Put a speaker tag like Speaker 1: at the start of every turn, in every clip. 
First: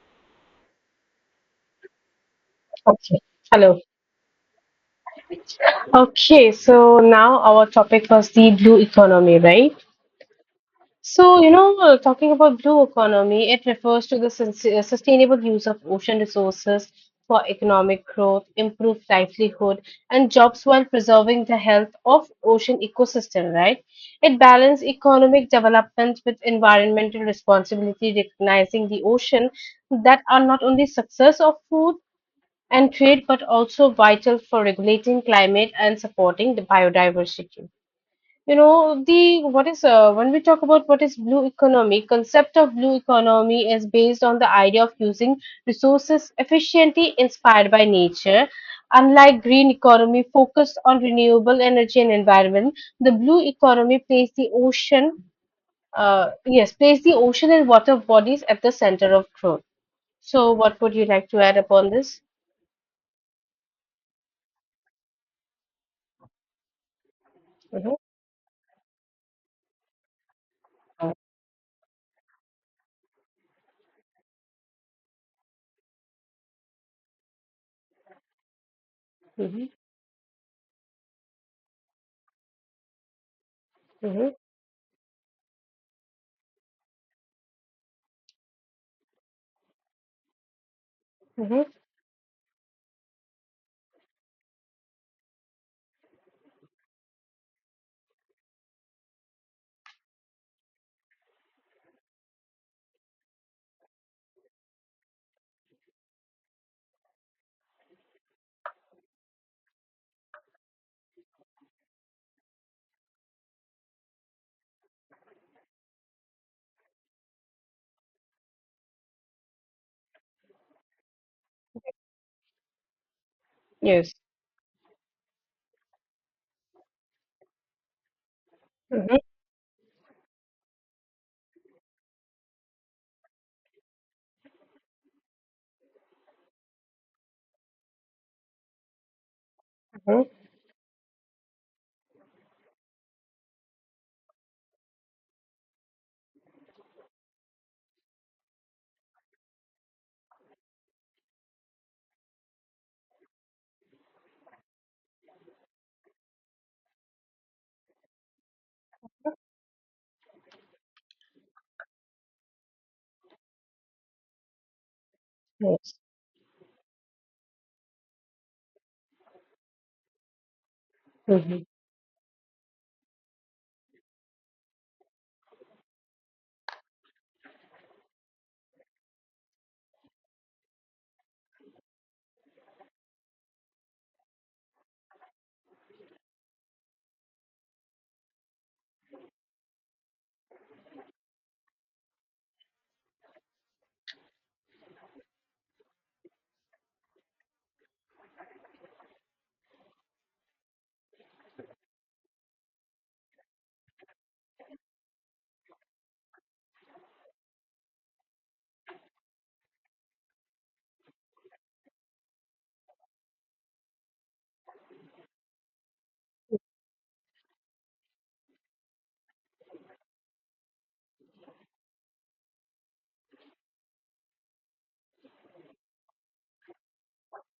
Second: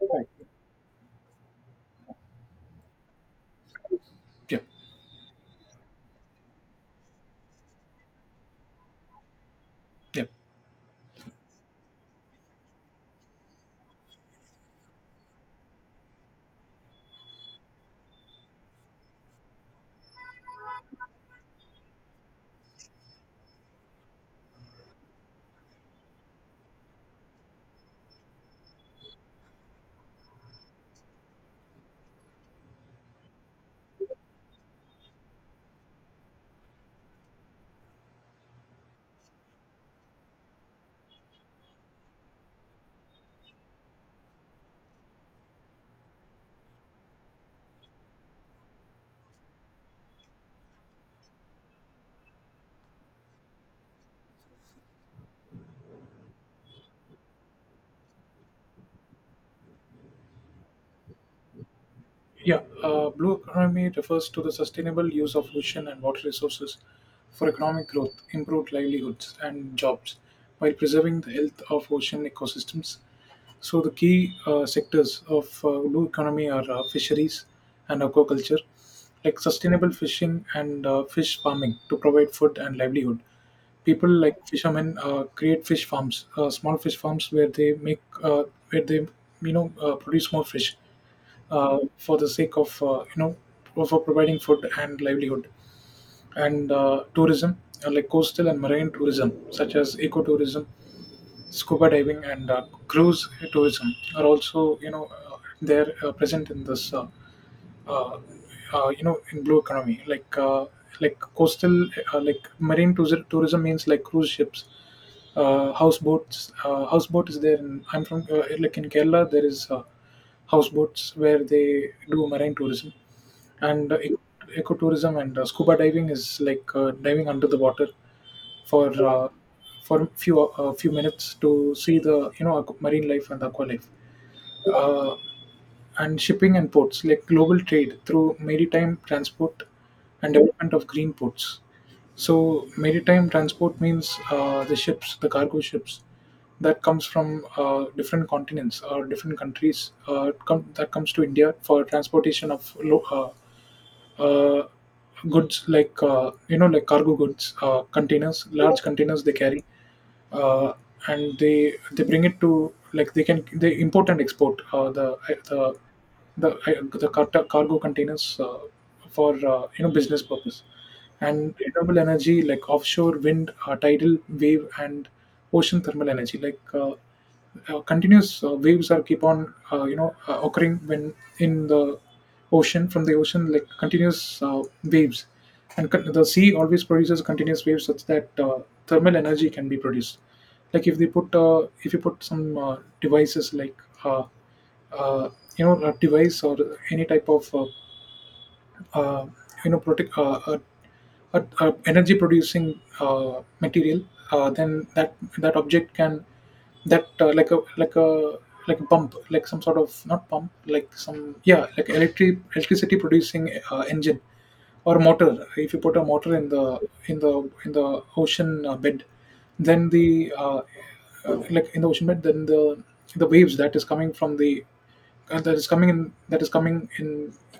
Speaker 1: Right.
Speaker 2: Okay. Hello.
Speaker 1: Yeah.
Speaker 2: Okay, so now our topic was the blue economy, right?
Speaker 1: Yeah.
Speaker 2: Talking about blue economy, it refers to the sustainable use of ocean resources for economic growth, improved livelihood, and jobs while preserving the health of ocean ecosystem, right? It balances economic development with environmental responsibility, recognizing the ocean that are not only success of food and trade, but also vital for regulating climate and supporting the biodiversity. You know, the what is when we talk about what is blue economy, concept of blue economy is based on the idea of using resources efficiently inspired by nature. Unlike green economy focused on renewable energy and environment, the blue economy places the places the ocean and water bodies at the center of growth. So, what would you like to add upon this?
Speaker 1: Yeah. Blue economy refers to the sustainable use of ocean and water resources for economic
Speaker 2: Mhm,
Speaker 1: growth, improved livelihoods, and jobs, while preserving the health of ocean ecosystems. So the key sectors of blue economy are fisheries and aquaculture, like
Speaker 2: mhm,
Speaker 1: sustainable fishing and fish farming to provide food and livelihood. People
Speaker 2: mhm.
Speaker 1: like fishermen create fish farms, small fish farms where they make where they you know produce more fish
Speaker 2: Mm-hmm.
Speaker 1: for the sake of you know for providing food and livelihood, and tourism, like coastal and marine tourism such as ecotourism, scuba diving, and cruise tourism are also you know they're present in this uh, you know in blue economy, like coastal, like marine tourism. Tourism means like cruise ships, houseboats. Houseboat is there in, I'm from like in Kerala there is houseboats where they do marine tourism and
Speaker 2: Yes.
Speaker 1: ecotourism. And scuba diving is like diving under the water for
Speaker 2: Mm-hmm.
Speaker 1: uh, for few a few minutes to see the marine life and aqua life. uh, and shipping and ports, like global trade through maritime transport and development of green ports. So maritime transport means the ships, the cargo ships that comes from different continents or different countries, that comes to India for transportation of uh, goods, like like cargo goods, containers, large containers they carry, uh, and they bring it to, like they can, they import and export the,
Speaker 2: Yes.
Speaker 1: cargo containers for you know, business purpose. And
Speaker 2: Mm-hmm.
Speaker 1: renewable energy, like offshore wind, tidal wave, and ocean thermal energy, like continuous waves are keep on occurring when in the ocean, from the ocean, like continuous waves. The sea always produces continuous waves, such that thermal energy can be produced. Like if they put if you put some devices like uh, uh, a device or any type of uh, you know protect a energy producing material. Then that object can, that like a, like a pump, like some sort of, not pump, like some, yeah, like electric, electricity producing engine or motor. If you put a motor in the, in the ocean bed, then the like in the ocean bed, then the waves that is coming from the, that is coming in,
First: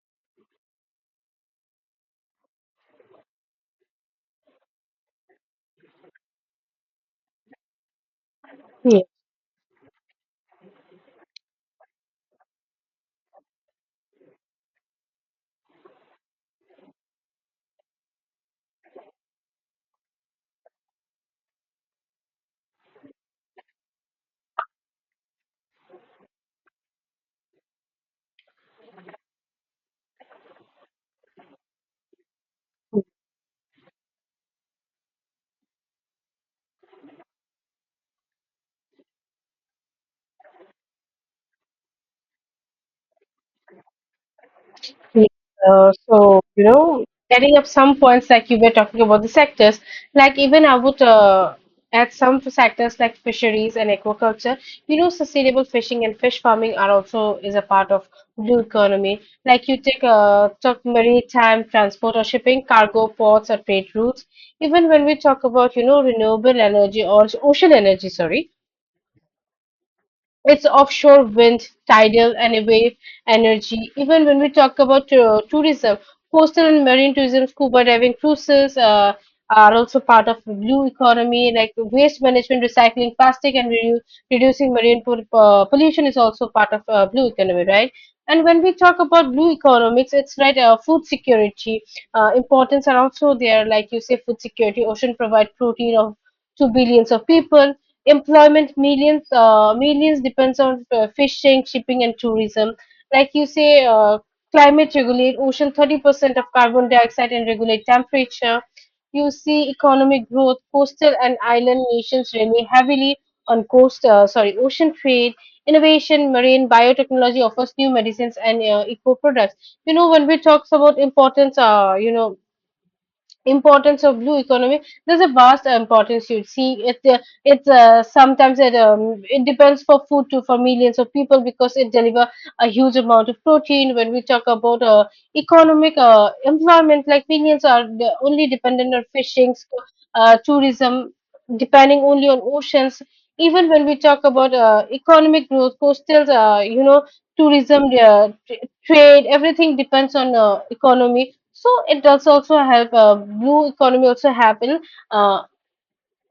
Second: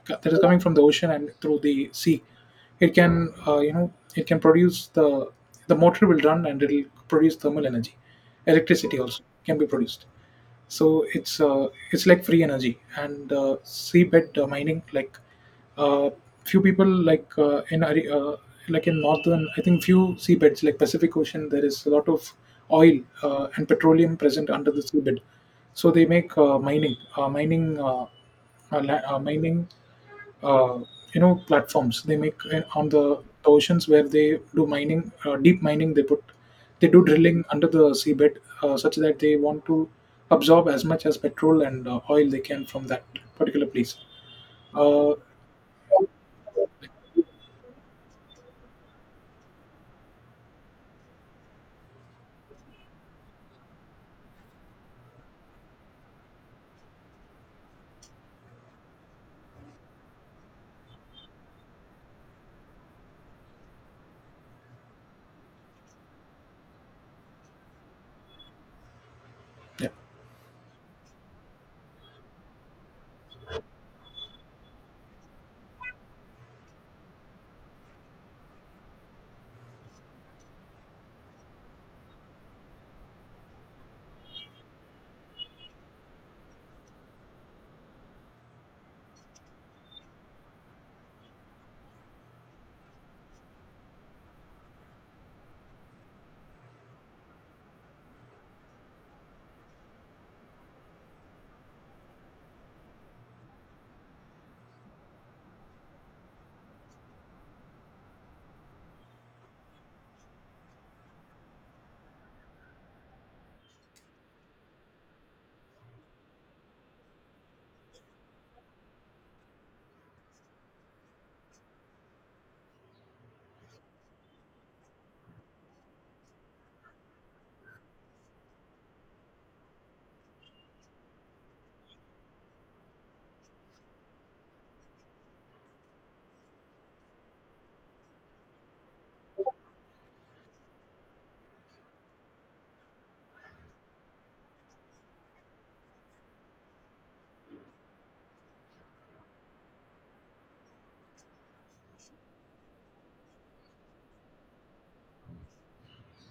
Speaker 1: that is coming from the ocean and through the sea, it can it can produce the motor will run and it'll produce thermal energy. Electricity
Speaker 2: Yes.
Speaker 1: also can be produced. So it's like free energy. And seabed mining, like uh, few people like like in northern, I think, few seabeds like Pacific Ocean, there is a lot of oil and petroleum present under the seabed. So they make mining mining uh, platforms. They make on the oceans, where they do mining, deep mining. They put, they do drilling under the seabed such that they want to absorb as much as petrol and oil they can from that particular place. uh,
Speaker 2: Yes. Uh, so, you know, Adding up some points like you were talking about the sectors, like even I would add some sectors like fisheries and aquaculture. You know, sustainable fishing and fish farming are also is a part of blue economy. Like you take talk maritime transport or shipping, cargo ports or trade routes. Even when we talk about, you know, renewable energy or ocean energy, sorry.
Speaker 1: yeah.
Speaker 2: It's offshore wind, tidal, and wave energy. Even when we talk about tourism, coastal and marine tourism, scuba diving, cruises are also part of the blue economy. Like waste management, recycling plastic, and reducing marine pollution is also part of blue economy, right? And when we talk about blue economics, it's right, food security, importance are also there. Like you say, food security, ocean provide protein of two billions of people, employment, millions depends on fishing, shipping, and tourism. Like you say Climate regulate ocean 30% of carbon dioxide and regulate temperature. You see economic growth, coastal and island nations rely heavily on coast sorry ocean trade. Innovation, marine biotechnology offers new medicines and eco products. You know, when we talk about importance you know importance of blue economy, there's a vast importance. You see it it's Sometimes it depends for food too for millions of people because it deliver a huge amount of protein. When we talk about economic environment, like millions are only dependent on fishing, so, tourism depending only on oceans. Even when we talk about economic growth, coastal, you know, trade, everything depends on economy. So it does also help, blue economy also happen. Uh,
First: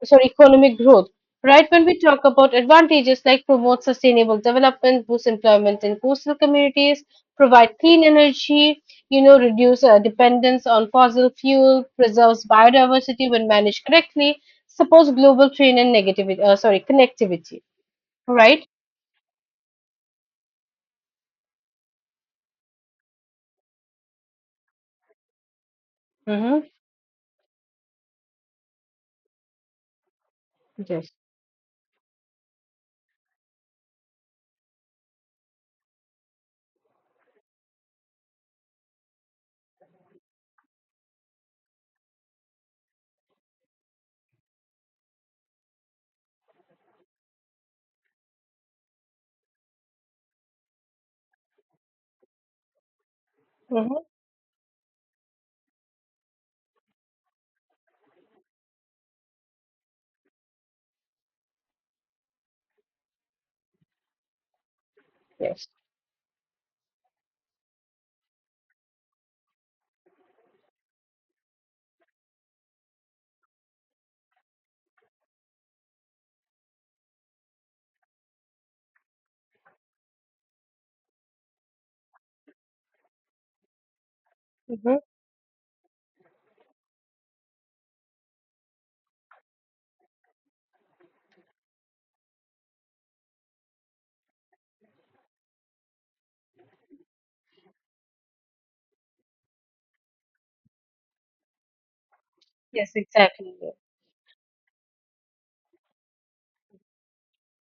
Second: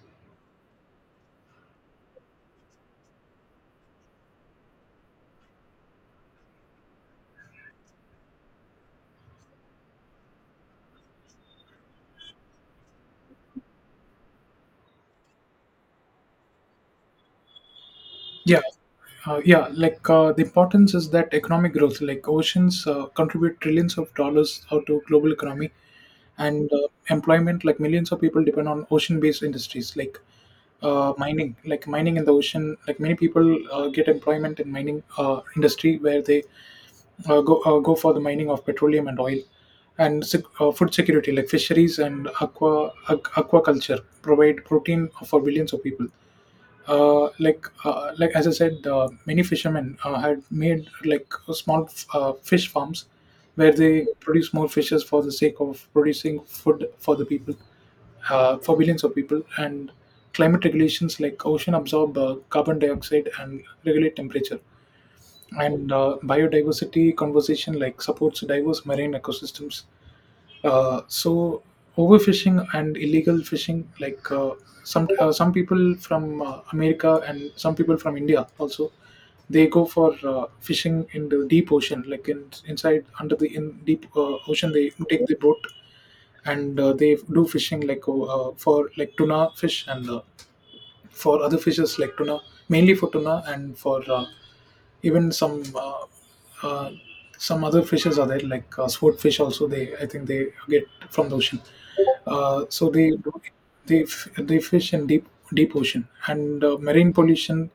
Speaker 2: economic growth. Right, when we talk about advantages, like promote sustainable development, boost employment in coastal communities, provide clean energy, you know, reduce dependence on fossil fuel, preserves biodiversity when managed correctly, supports global trade and connectivity.
Speaker 1: Yeah.
Speaker 2: Right?
Speaker 1: Yeah, like the importance is that economic growth, like oceans contribute trillions of dollars out to global economy.
Speaker 2: Mm-hmm.
Speaker 1: And employment, like millions of people depend on ocean-based industries like
Speaker 2: Yes.
Speaker 1: mining, like mining in the ocean. Like many people get employment in mining industry, where they go for the mining of petroleum and oil. Food security, like fisheries and aquaculture provide protein for billions of people. Like as I said, many fishermen had made like small fish farms where
Speaker 2: Mm-hmm.
Speaker 1: they produce more fishes for the sake of producing food for the people, for billions of people. And climate regulations, like ocean absorb carbon dioxide and regulate temperature.
Speaker 2: Yes.
Speaker 1: And biodiversity conservation, like supports diverse marine ecosystems. So overfishing and illegal fishing, like some people from America and some people from India also, they go for fishing in the deep ocean, like in inside under the in deep ocean. They
Speaker 2: Mm-hmm.
Speaker 1: take the boat and they do fishing like for like tuna fish and for other fishes like tuna, mainly for tuna and for even uh, some other fishes are there, like swordfish also they, I think they get from the ocean.
Speaker 2: Yes,
Speaker 1: So
Speaker 2: exactly.
Speaker 1: they they fish in deep, deep ocean. And marine pollution,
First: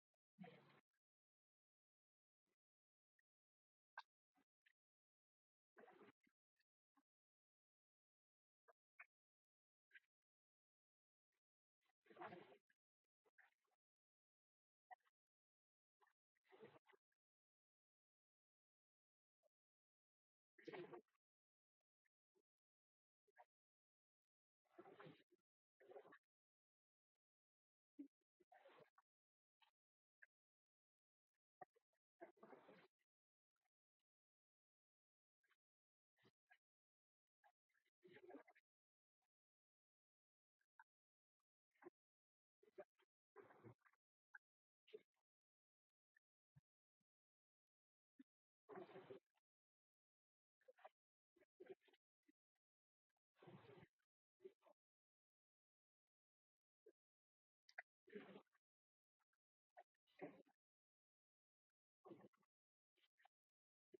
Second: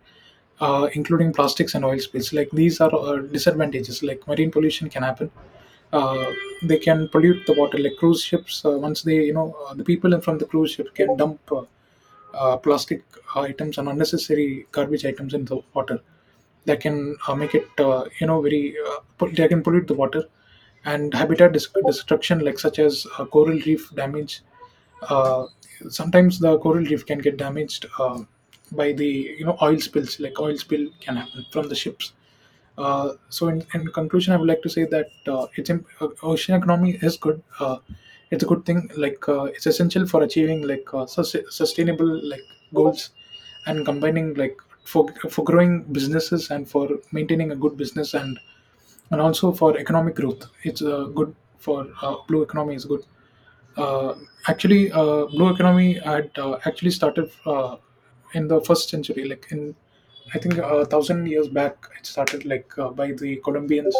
Speaker 1: including plastics and oil spills, like these are disadvantages. Like marine pollution can happen, uh, they can pollute the water. Like cruise ships, once they the people from the cruise ship can dump plastic items and unnecessary garbage items in the water. That can make it very they can pollute the water. And destruction, like such as coral reef damage. uh, Sometimes the coral reef can get damaged by the, you know, oil spills. Like oil spill can happen from the ships. So in conclusion, I would like to say that ocean economy is good. It's a good thing. Like it's essential for achieving, like sustainable, like goals, and combining, like for growing businesses and for maintaining a good business, and also for economic growth. It's good for blue economy is good. Uh, Actually, blue economy had actually started in the first century, like in, I think, a thousand years back. It started like by the Colombians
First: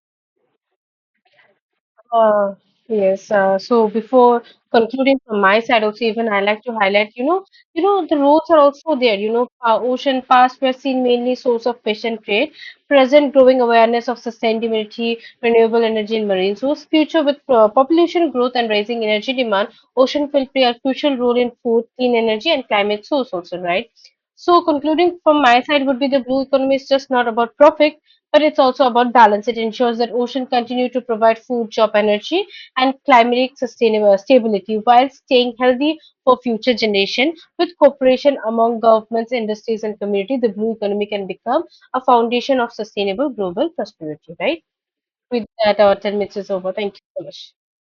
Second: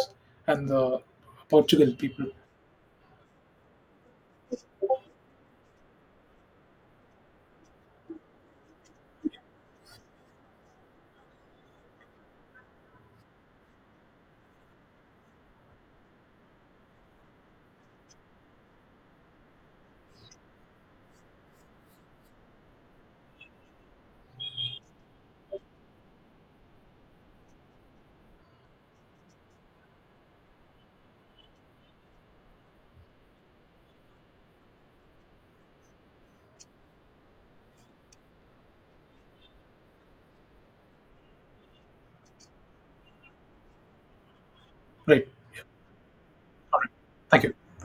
Speaker 1: and the Portugal people,
Speaker 2: Uh, yes. So before concluding from my side, also even I like to highlight, you know the roads are also there. You know, ocean past were seen mainly source of fish and trade. Present growing awareness of sustainability, renewable energy, and marine source. Future with population growth and rising energy demand, ocean will play a crucial role in food, clean energy, and climate source also, right? So concluding from my side would be the blue economy is just not about profit. But it's also about balance. It ensures that oceans continue to provide food, job, energy, and climatic sustainable stability while staying healthy for future generation. With cooperation among governments, industries, and community, the blue economy can become a foundation of sustainable global prosperity. Right?
Speaker 1: right?
Speaker 2: With that, our 10 minutes is over.
Speaker 1: All right.
Speaker 2: Thank you so
Speaker 1: Thank
Speaker 2: much.
Speaker 1: you.